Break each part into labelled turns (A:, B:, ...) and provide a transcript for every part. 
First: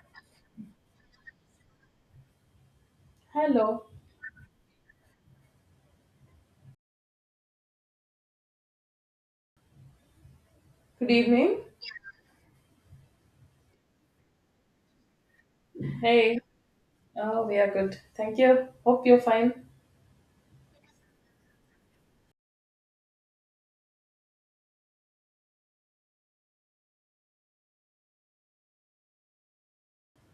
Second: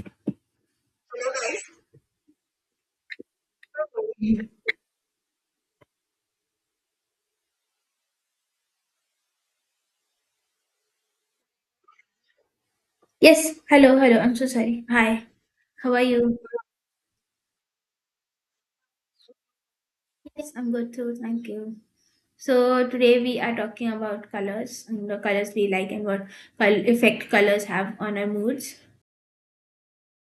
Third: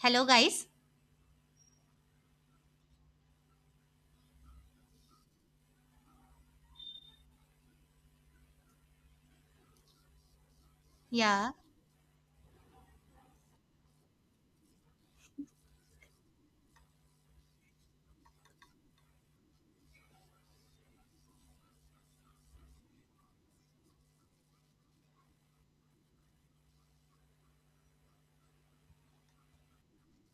A: Hello, guys.
B: Hello. Good
A: Yeah.
B: evening.
C: Yes, hello, hello. I'm so sorry. Hi, how are
B: Hey.
C: you?
B: Oh, we are good. Thank you. Hope you're fine.
C: Yes, I'm good too. Thank you. So today we are talking about colors and the colors we like and what col effect colors have on our moods.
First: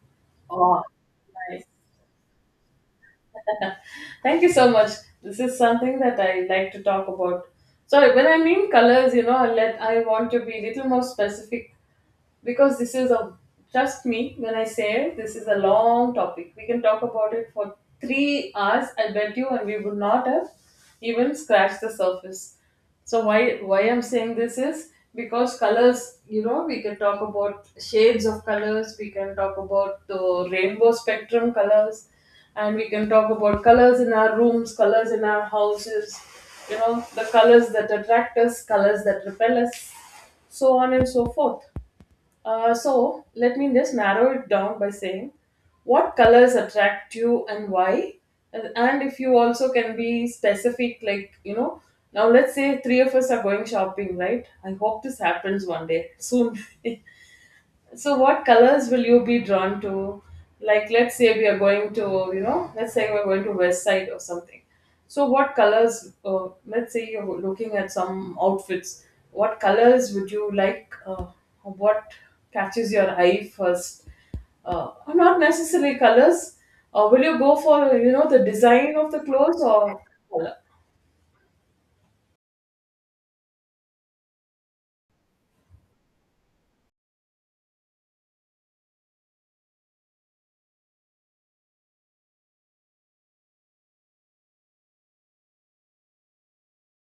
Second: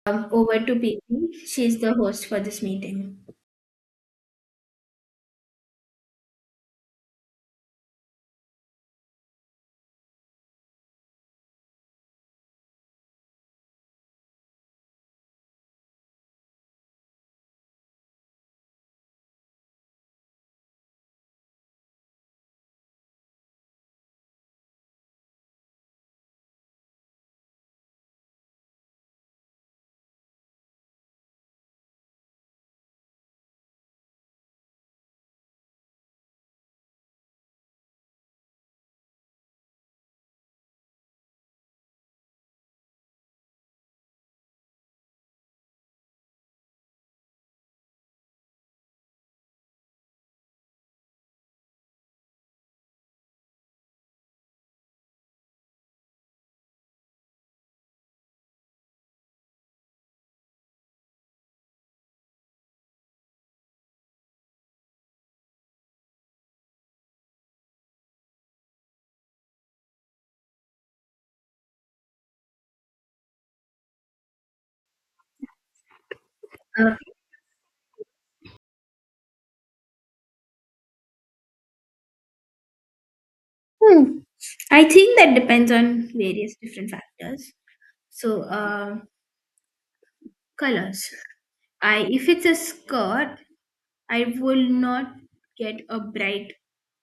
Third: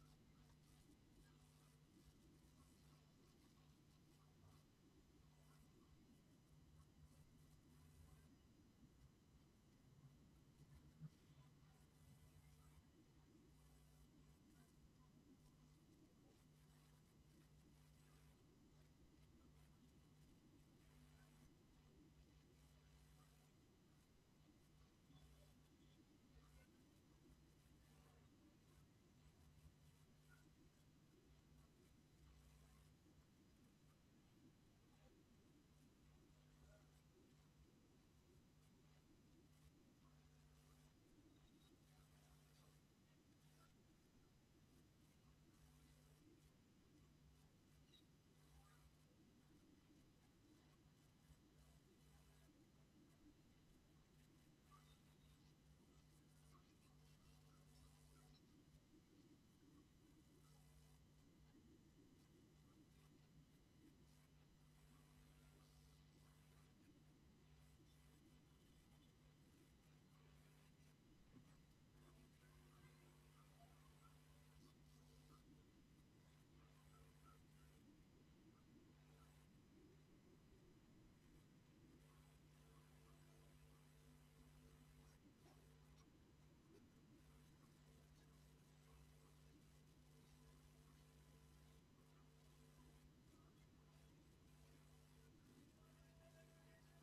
C: Over to
B: Oh,
C: Preeti.
B: nice.
C: She's the host for this meeting.
B: Thank you so much. This is something that I like to talk about. So when I mean colors, I want to be little more specific because this is a trust me when I say this is a long topic. We can talk about it for 3 hours, I bet you, and we would not have even scratched the surface. So why I'm saying this is because colors, we can talk about shades of colors, we can talk about the rainbow spectrum colors, and we can talk about colors in our rooms, colors in our houses, the colors that attract us, colors that repel us, so on and so forth. So let me just narrow it down by saying what colors attract you and why, and if you also can be specific, like now let's say three of us are going shopping, right? I hope this happens one day soon. So, what colors will you be drawn to? Like, let's say we are going to, let's say we're going to West Side or something. So, what colors, let's say you're looking at some outfits, what colors would you like? What catches your eye first? Or not necessarily colors.
C: Uh,
B: Will you go for, the design of the clothes or color?
C: hmm, I think that depends on various different factors. So, colors. I If it's a skirt, I will not get a bright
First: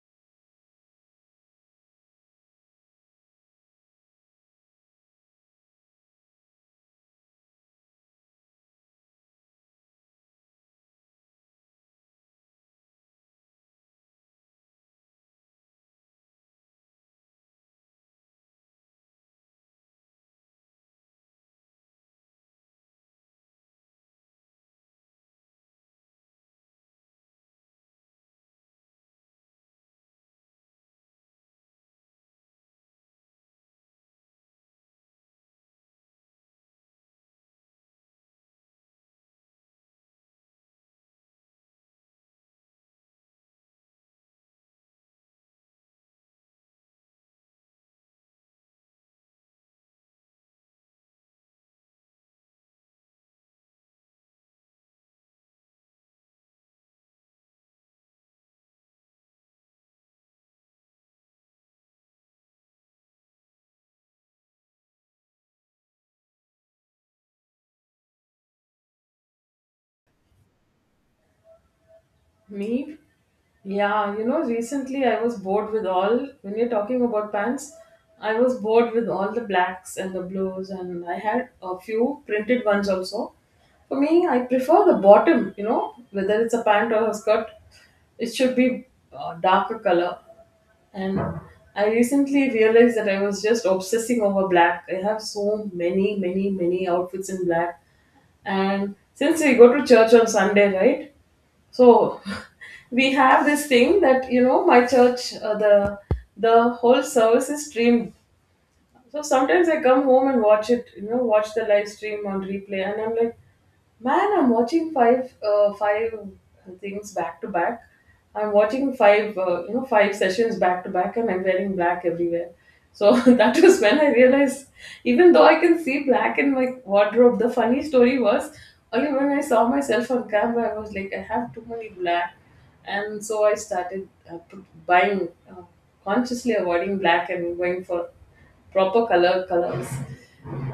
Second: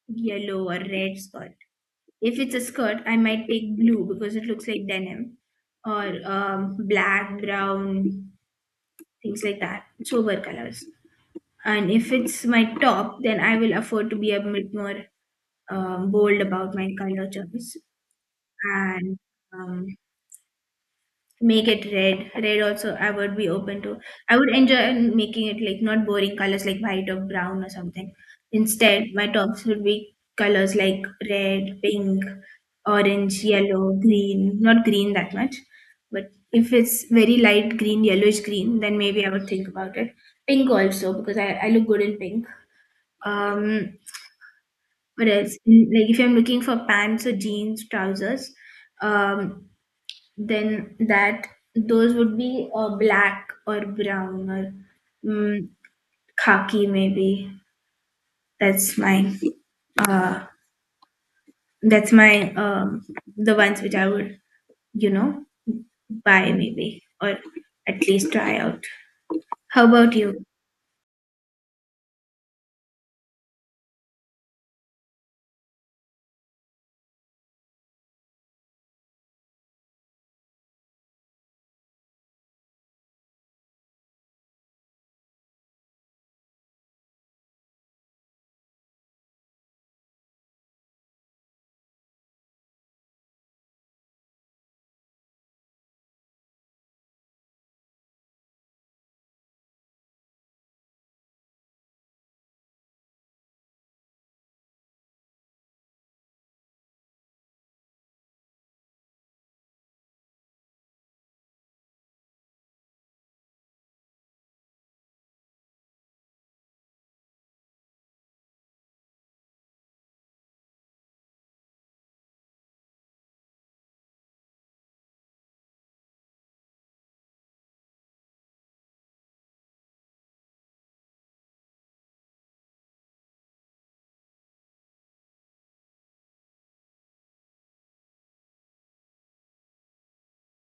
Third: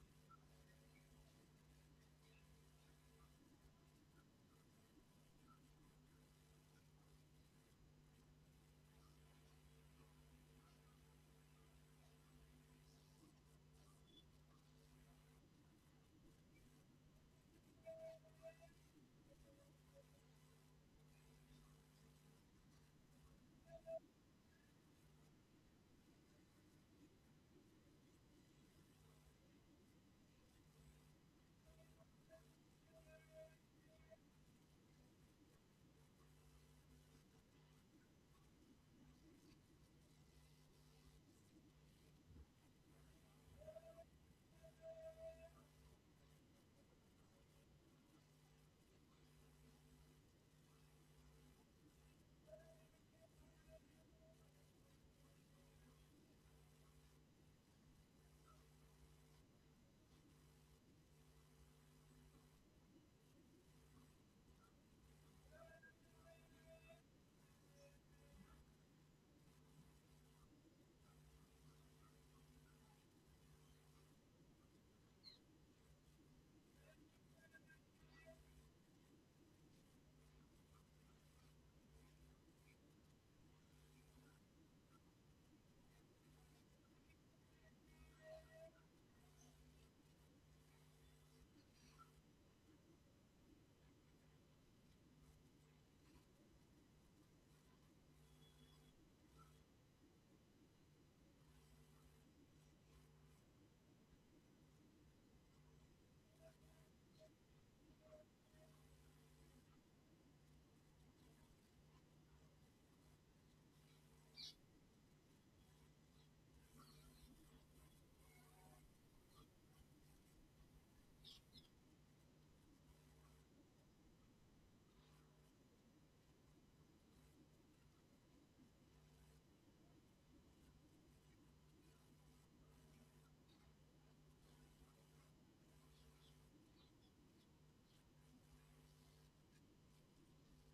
C: yellow or red skirt. If it's a skirt, I might take blue because it looks like denim, or black, brown, things like that, sober colors. And if it's my top, then I will afford to be a bit more bold about my color choice. And um, make it red also. I would be open to, I would enjoy making it like not boring colors like white or brown or something. Instead, my tops would be colors like red, pink, orange, yellow, green. Not green that much, but if it's very light green, yellowish green, then maybe I would think about it. Pink also because I look good in pink. um what else? Like, if I'm looking for pants or jeans, trousers, um then that those would be black or brown or mm, khaki maybe. That's my uh, that's my the ones which I would, you know, buy maybe, or at least try out. How about you?
B: Me? Yeah, you know, recently I was bored with all, when you're talking about pants, I was bored with all the blacks and the blues, and I had a few printed ones also. For me, I prefer the bottom, you know, whether it's a pant or a skirt, it should be darker color. And I recently realized that I was just obsessing over black. I have so many, many, many outfits in black. And since we go to church on Sunday, right? So we have this thing that you know my church the whole service is streamed, so sometimes I come home and watch it, you know, watch the live stream on replay, and I'm like, man, I'm watching five things back to back. I'm watching you know, five sessions back to back, and I'm wearing black everywhere. So that was when I realized, even though I can see black in my wardrobe, the funny story was only when I saw myself on camera, I was like, I have too many black, and so I started buying, consciously avoiding black and going for proper colors.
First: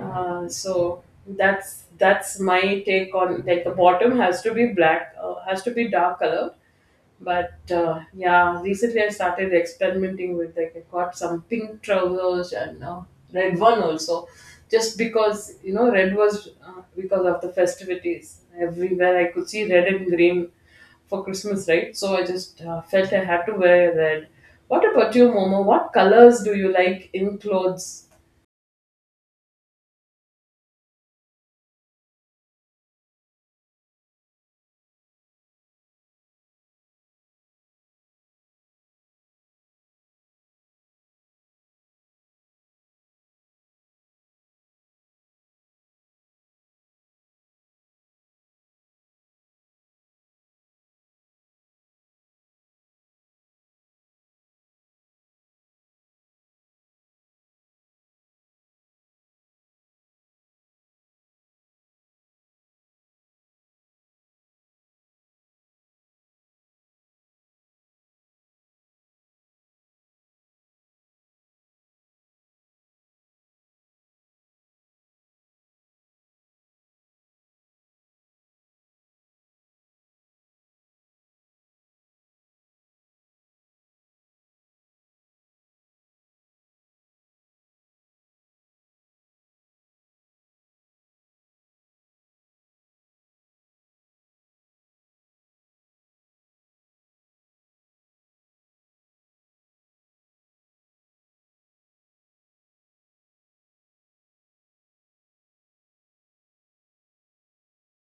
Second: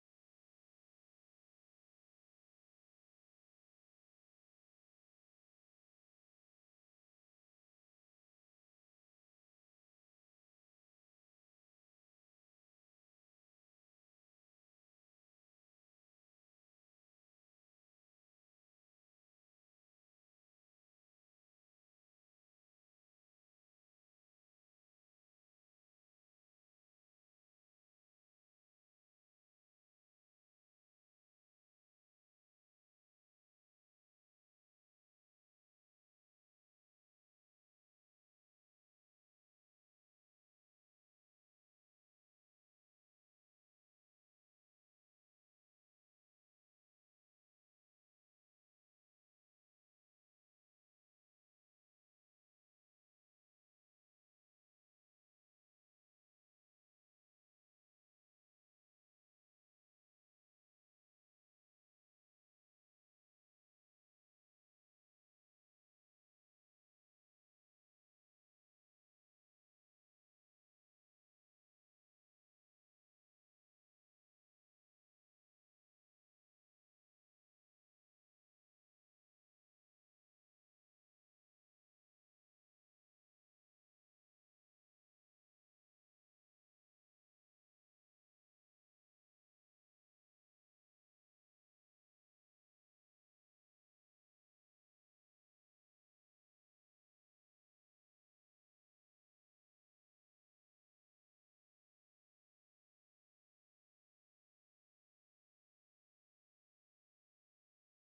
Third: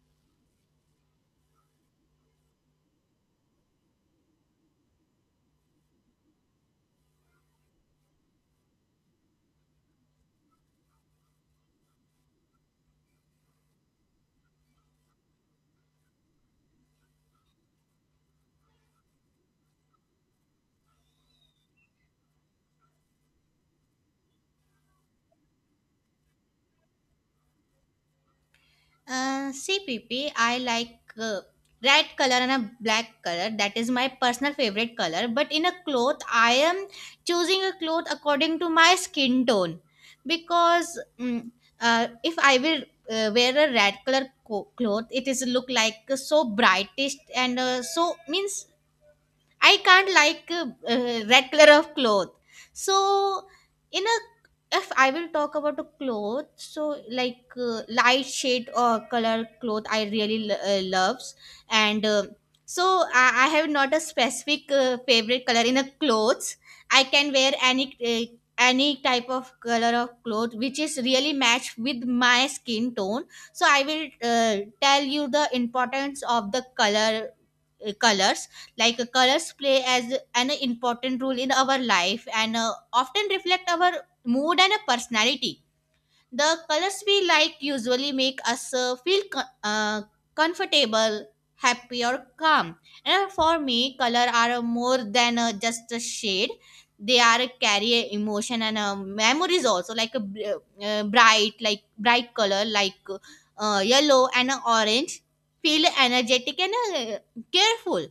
B: So that's my take on like the bottom has to be black, has to be dark color. But yeah, recently I started experimenting with like I got some pink trousers and red one also, just because you know red was because of the festivities everywhere I could see red and green for Christmas, right? So I just felt I had to wear red. What about you, Momo? What colors do you like in clothes?
A: CPP, I like red color and a black color. That is my personal favorite color. But in a cloth, I am choosing a cloth according to my skin tone because if I will wear a red cloth, it is look like so brightest and so means I can't like regular of cloth. So in a if I will talk about a cloth, so like light shade or color cloth I really loves and so I have not a specific favorite color in a clothes. I can wear any type of color of cloth which is really matched with my skin tone. So I will tell you the importance of the colors. Like colors play as an important role in our life and often reflect our mood and personality. The colors we like usually make us feel comfortable, happy or calm. And for me color are more than just a shade. They are carry a emotion and memories also. Like a bright color like yellow and orange feel energetic and careful.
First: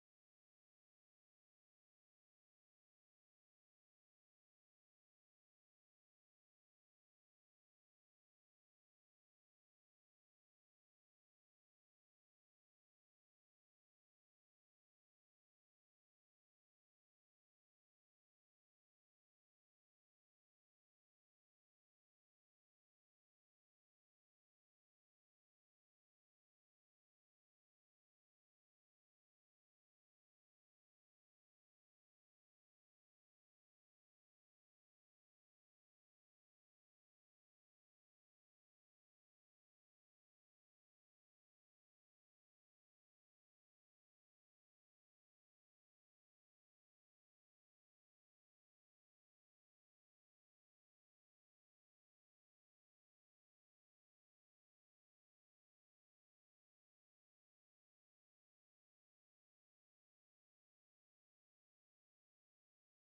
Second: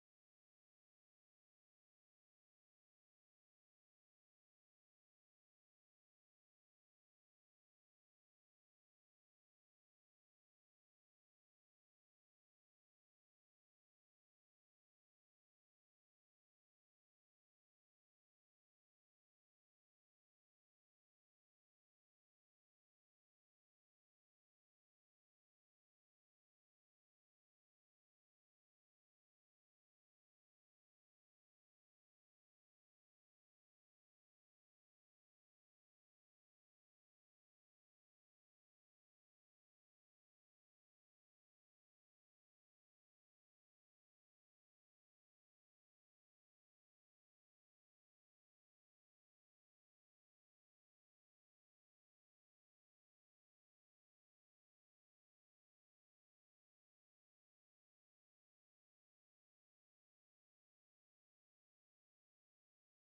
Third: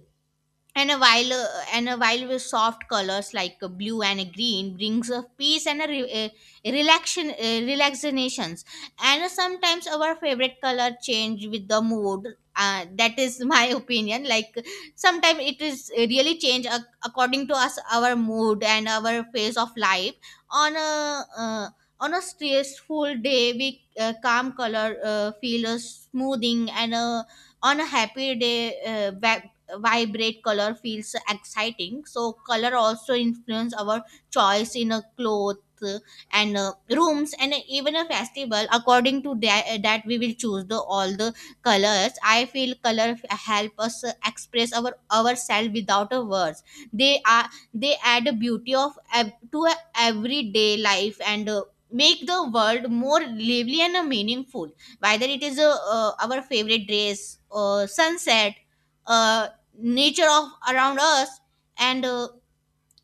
A: And a while uh, and a while with soft colors like blue and a green brings a peace and a relaxations. And sometimes our favorite color change with the mood. That is my opinion. Like sometimes it is really change according to us, our mood and our phase of life. on a uh, on a stressful day we calm color feel a smoothing, and a on a happy day vibrate color feels exciting. So color also influence our choice in a cloth uh, and rooms and even a festival. According to that, that we will choose the all the colors. I feel color help us express ourselves without a words. They are they add a beauty to a everyday life and make the world more lively and meaningful, whether it is our favorite dress, sunset uh, nature of around us, and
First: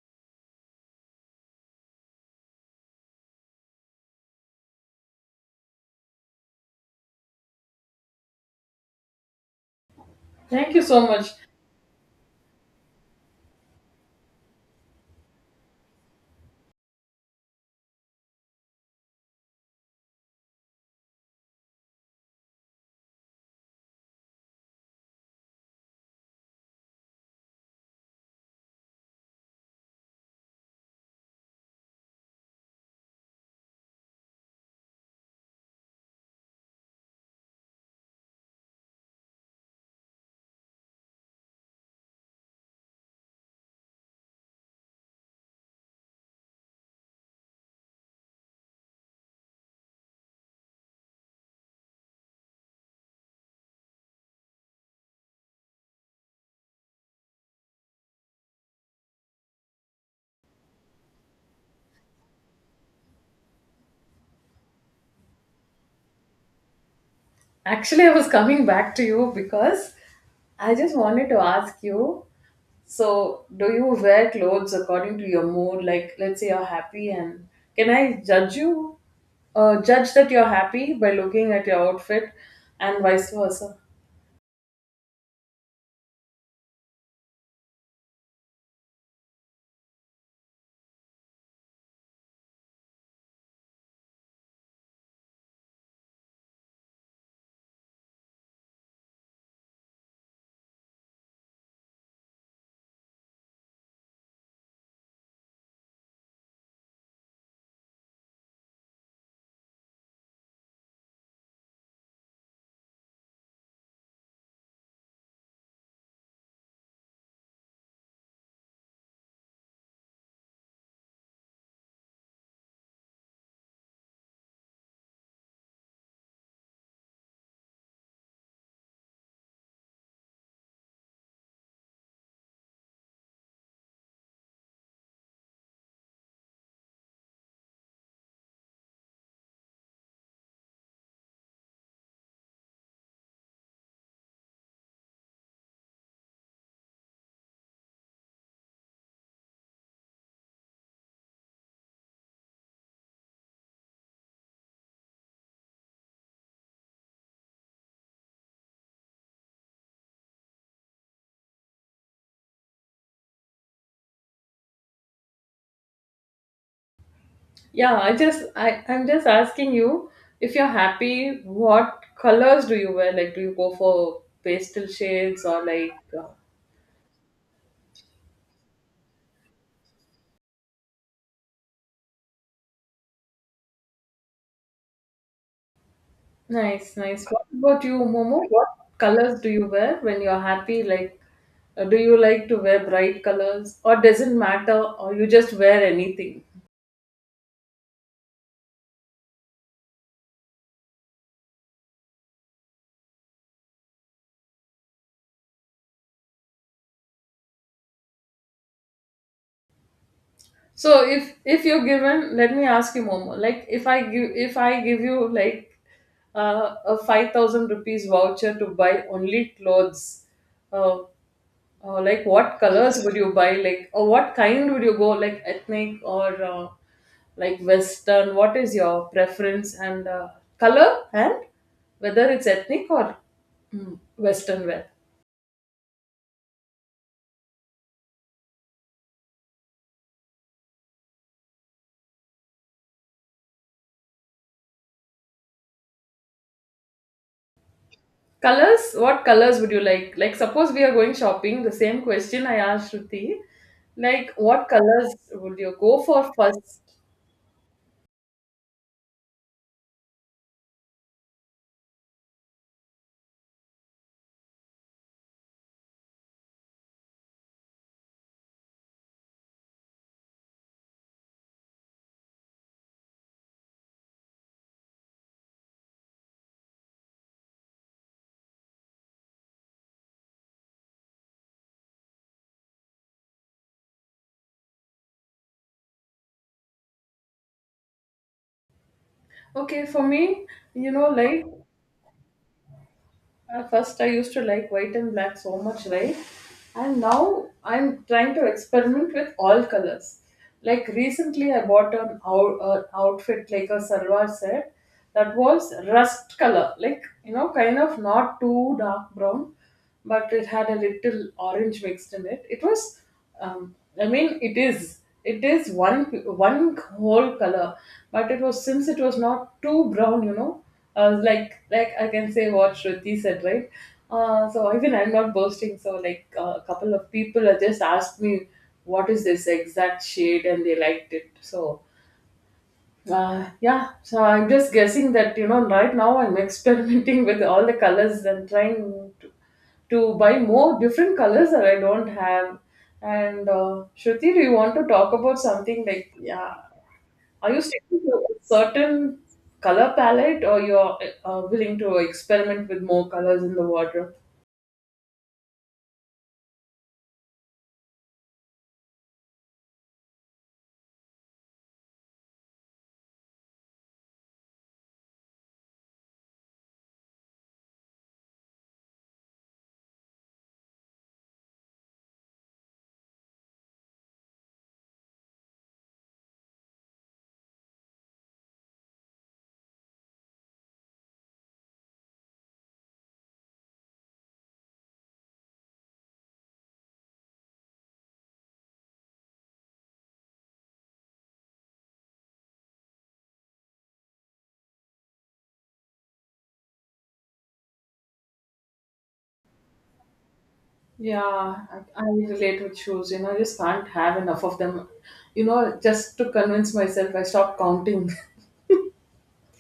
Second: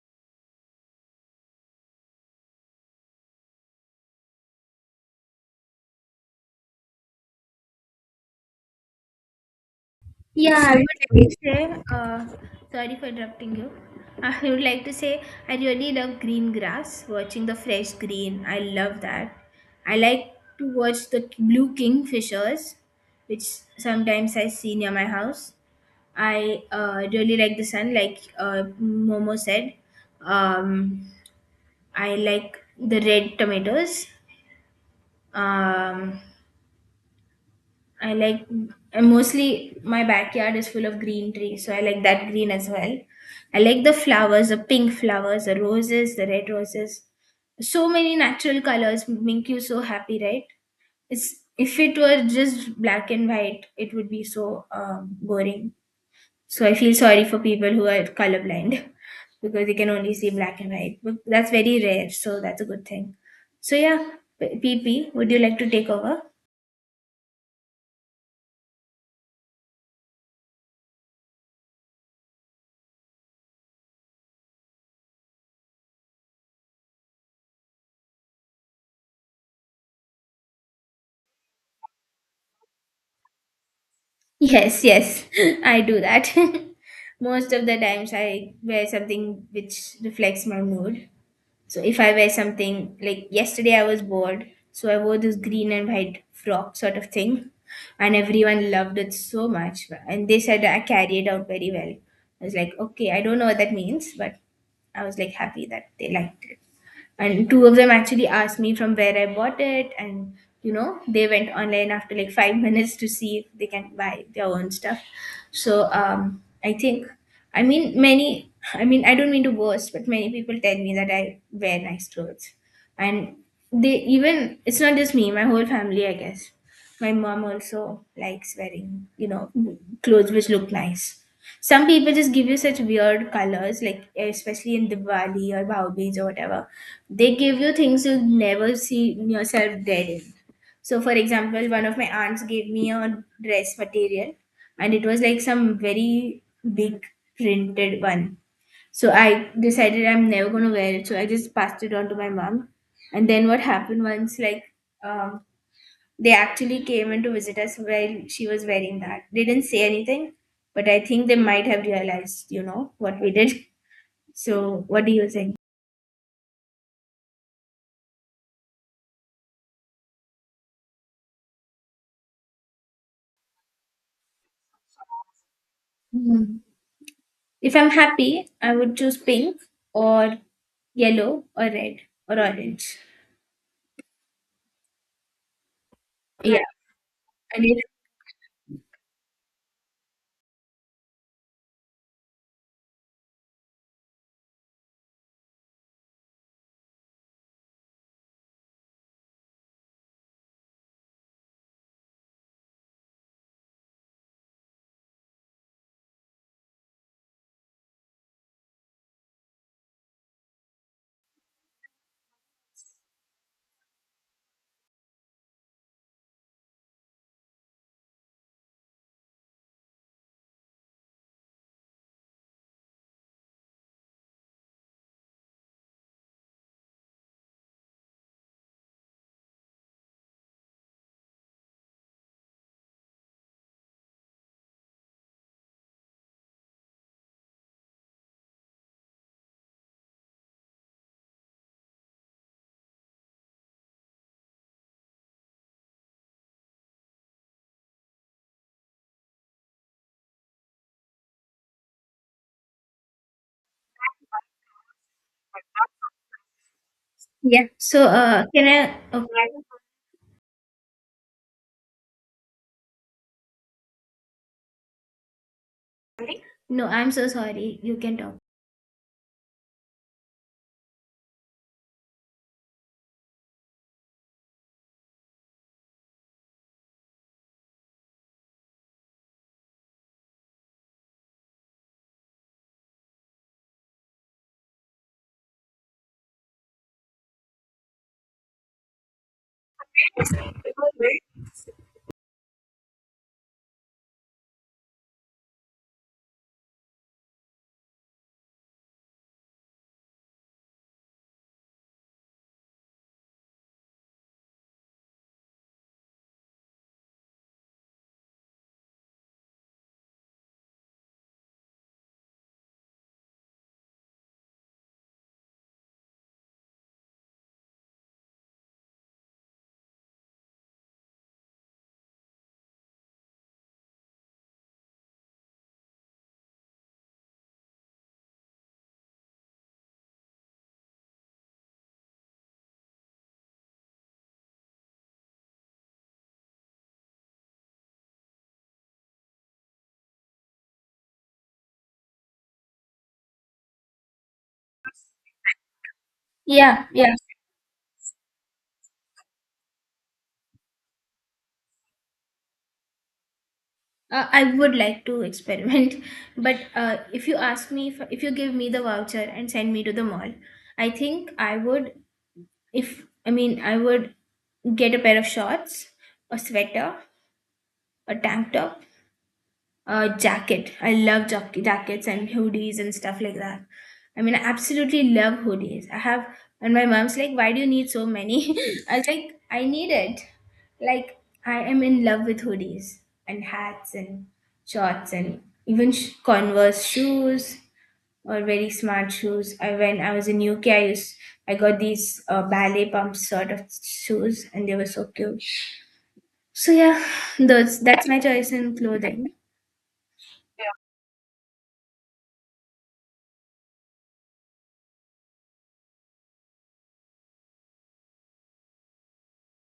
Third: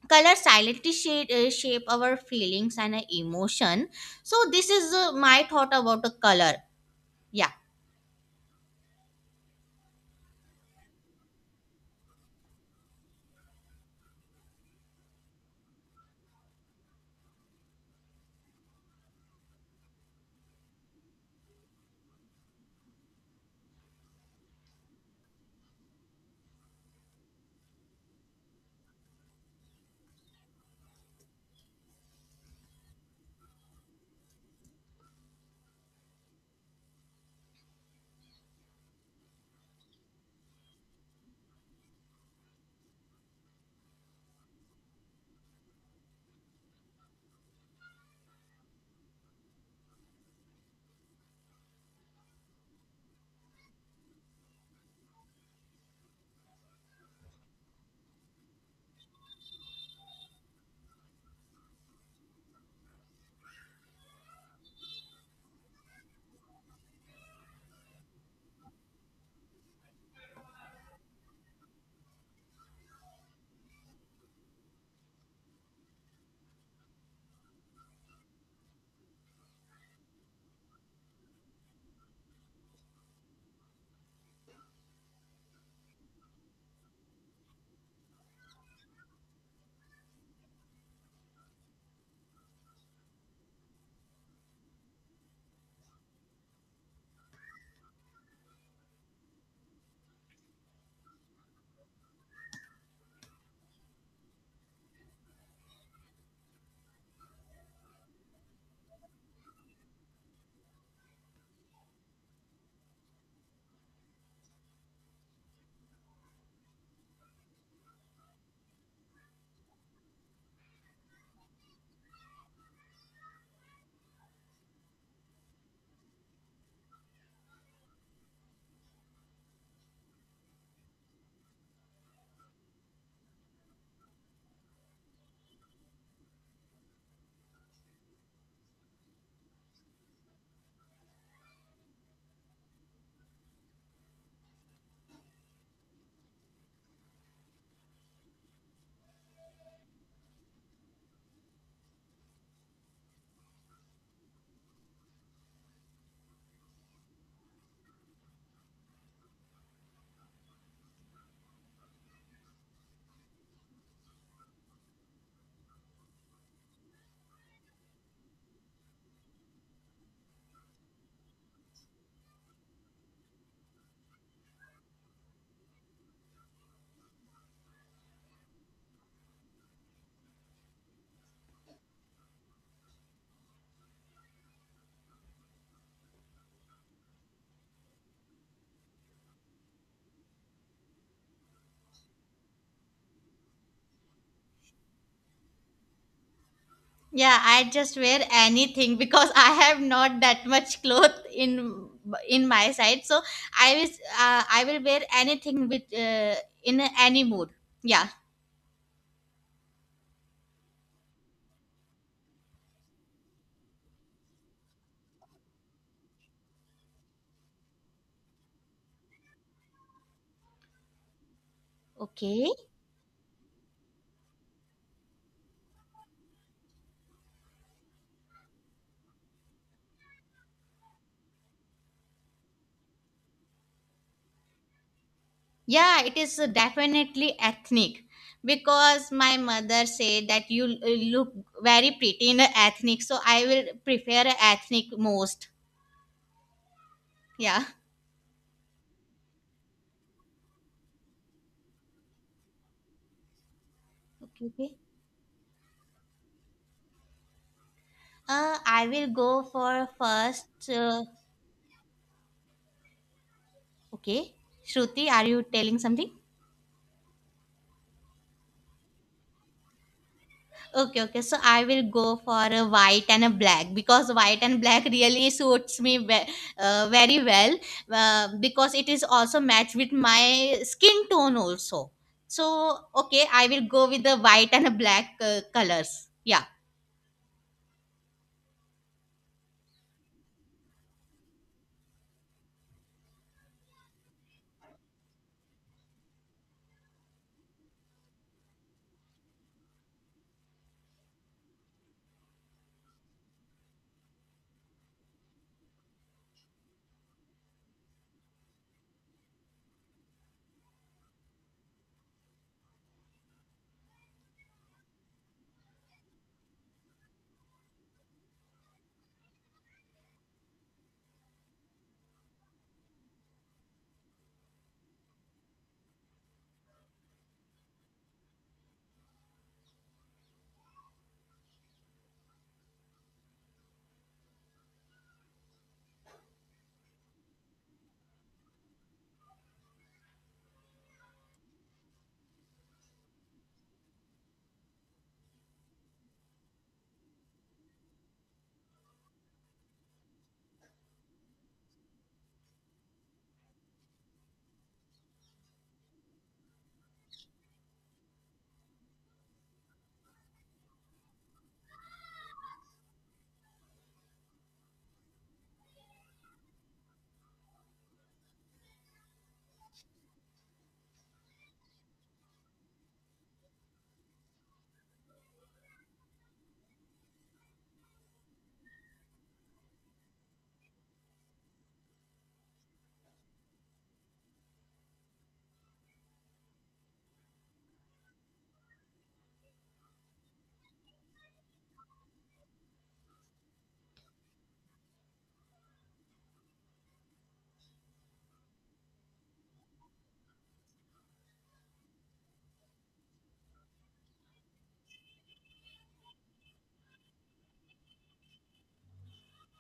A: color silently shape our feelings and emotion. So this is my thought about the color. Yeah.
B: Thank you so
C: Would like
B: much.
C: to say, sorry for interrupting you. I would like to say I really love green grass, watching the fresh green. I love that. I like to watch the blue kingfishers, which sometimes I see near my house. I really like the sun, like Momo said. Um, I like the red tomatoes. Um, I like, and mostly my backyard is full of green trees, so I like that green as well. I like the flowers, the pink flowers, the roses, the red roses. So many natural colors make you so happy, right? It's If it were just black and white, it would be so boring. So I feel sorry for people who are colorblind because they can only see black and white. But that's very rare, so that's a good thing. So yeah, PP, would you like to take over?
B: Actually, I was coming back to you because I just wanted to ask you. So, do you wear clothes according to your mood? Like, let's say you're happy, and can I judge you? Judge that you're happy by looking at your outfit, and vice versa.
C: Yes, yes, I do that. Most of the times I wear something which reflects my mood. So if I wear something like yesterday I was bored, so I wore this green and white frock sort of thing, and everyone loved it so much. And they said I carried out very well. I was like, okay, I don't know what that means, but I was like happy that they liked it, and two of them actually asked me from where I bought it, and you know they went online after like five minutes to see if they can buy their own stuff. So I mean, I mean, I don't mean to boast, but many people tell me that I wear nice clothes, and they even it's not just me, my whole family, I guess. My mom also likes wearing, you know, clothes which look nice. Some people just give you such weird colors, like especially in Diwali or Bhaidooj or whatever. They give you things you'll never see yourself dead in. So, for example, one of my aunts gave me a dress material, and it was like some very big printed one. So I decided I'm never gonna wear it. So I just passed it on to my mom. And then what happened once, like um, they actually came in to visit us while she was wearing that. They didn't say anything, but I think they might have realized, you know, what we did. So, what do you think?
B: Yeah, I just, I'm just asking you if you're happy, what colors do you wear? Like, do you go for pastel shades or like uh,
C: Mhm. If I'm happy, I would choose pink or yellow or red or orange. Yeah.
B: nice, nice. What
C: And if,
B: about you, Momo? What colors do you wear when you're happy? Like, do you like to wear bright colors, or doesn't matter, or you just wear anything?
A: Yeah, I just wear anything because I have not that much cloth in my side, so I will I will wear anything with in any mood. Yeah.
B: So, if you're given, let me ask you, Momo. Like, if I give you like a 5,000 rupees voucher to buy only clothes, uh, like
A: Okay.
B: what colors would you buy? Like, or what kind would you go? Like ethnic or like Western? What is your preference and color and whether it's ethnic or Western wear?
A: Yeah, it is definitely ethnic because my mother said that you look very pretty in a ethnic, so I will prefer a ethnic most. Yeah.
B: Colors. What colors would you like? Like, suppose we are going shopping. The same question I asked Shruti. Like,
A: Okay.
B: what
A: Okay.
B: colors would you go for first?
C: yeah. So, can
A: I will
C: I?
A: go for first. Okay. Shruti, are you telling something?
C: Okay. No, I'm so sorry. You can talk.
A: Okay, okay. So I will go for a white and a black because white and black really suits me very well, because it is also matched with my skin tone also. So okay, I will go with the white and a black colors. Yeah.
B: Okay, for me, you know, like at first, I used to like white and black so much, right? And now I'm trying to experiment with all colors. Like recently, I bought an outfit like a salwar set that was rust color, like you know, kind of not too dark brown, but it had a little orange mixed in it. It was, um, I mean, it is one whole color, but it was since it was not too brown, you know. I was like I can say what Shruti said, right? So even I'm not boasting. So like a couple of people have just asked me what is this exact shade, and they liked it. So. Yeah, so I'm just guessing that you know right now I'm experimenting with all the colors and trying to to buy more different colors that I don't have. And Shruti, do you want to talk about something like, yeah,
C: Yeah. Yeah.
B: are you sticking to a certain color palette or you're willing to experiment with more colors in the wardrobe?
C: I would like to experiment, but if you ask me, if you give me the voucher and send me to the mall, I think I would, if I mean, I would get a pair of shorts, a sweater, a tank top, jacket. I love jackets and hoodies and stuff like that. I mean, I absolutely love hoodies. I have, and my mom's like, "Why do you need so many?" I was like, "I need it." Like, I am in love with hoodies and hats and shorts and even Converse shoes or very smart shoes. I When I was in UK, I got these ballet pump sort of shoes, and they were so cute. So yeah, those that's my choice in clothing.
B: Yeah, I relate with shoes. You know, I just can't have enough of them. You know, just to convince myself, I stopped counting.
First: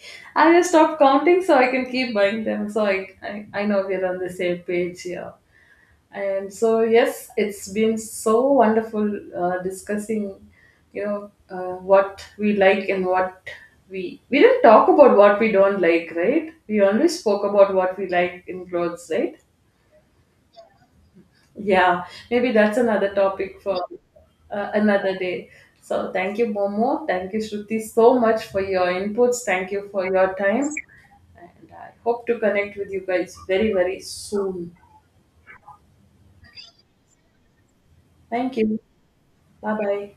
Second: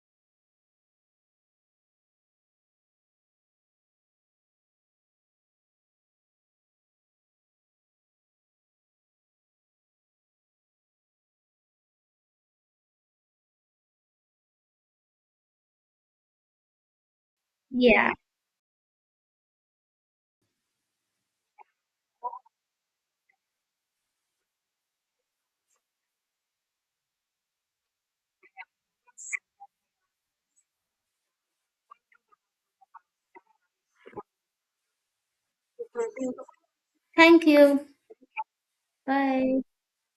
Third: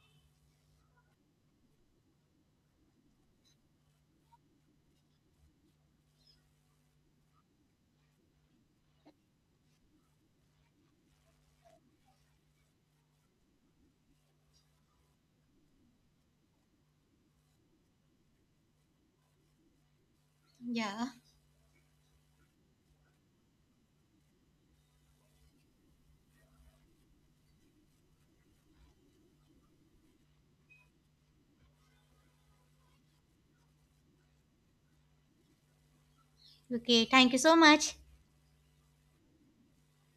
B: I just stopped counting so I can keep buying them. So I know we're on the same page here. And so, yes, it's been so wonderful discussing, you know, what we like and what we didn't talk about what we don't like, right? We only spoke about what we
C: Yeah.
B: like in clothes, right?
A: Yeah.
B: Yeah, maybe that's another topic for another day. So, thank you, Momo. Thank you, Shruti, so much for your inputs. Thank you for your time, and I hope to connect with you guys very, very soon.
A: Okay. Thank you
C: Thank
A: so
C: you.
A: much.
B: Thank you.
C: Bye.
B: Bye bye.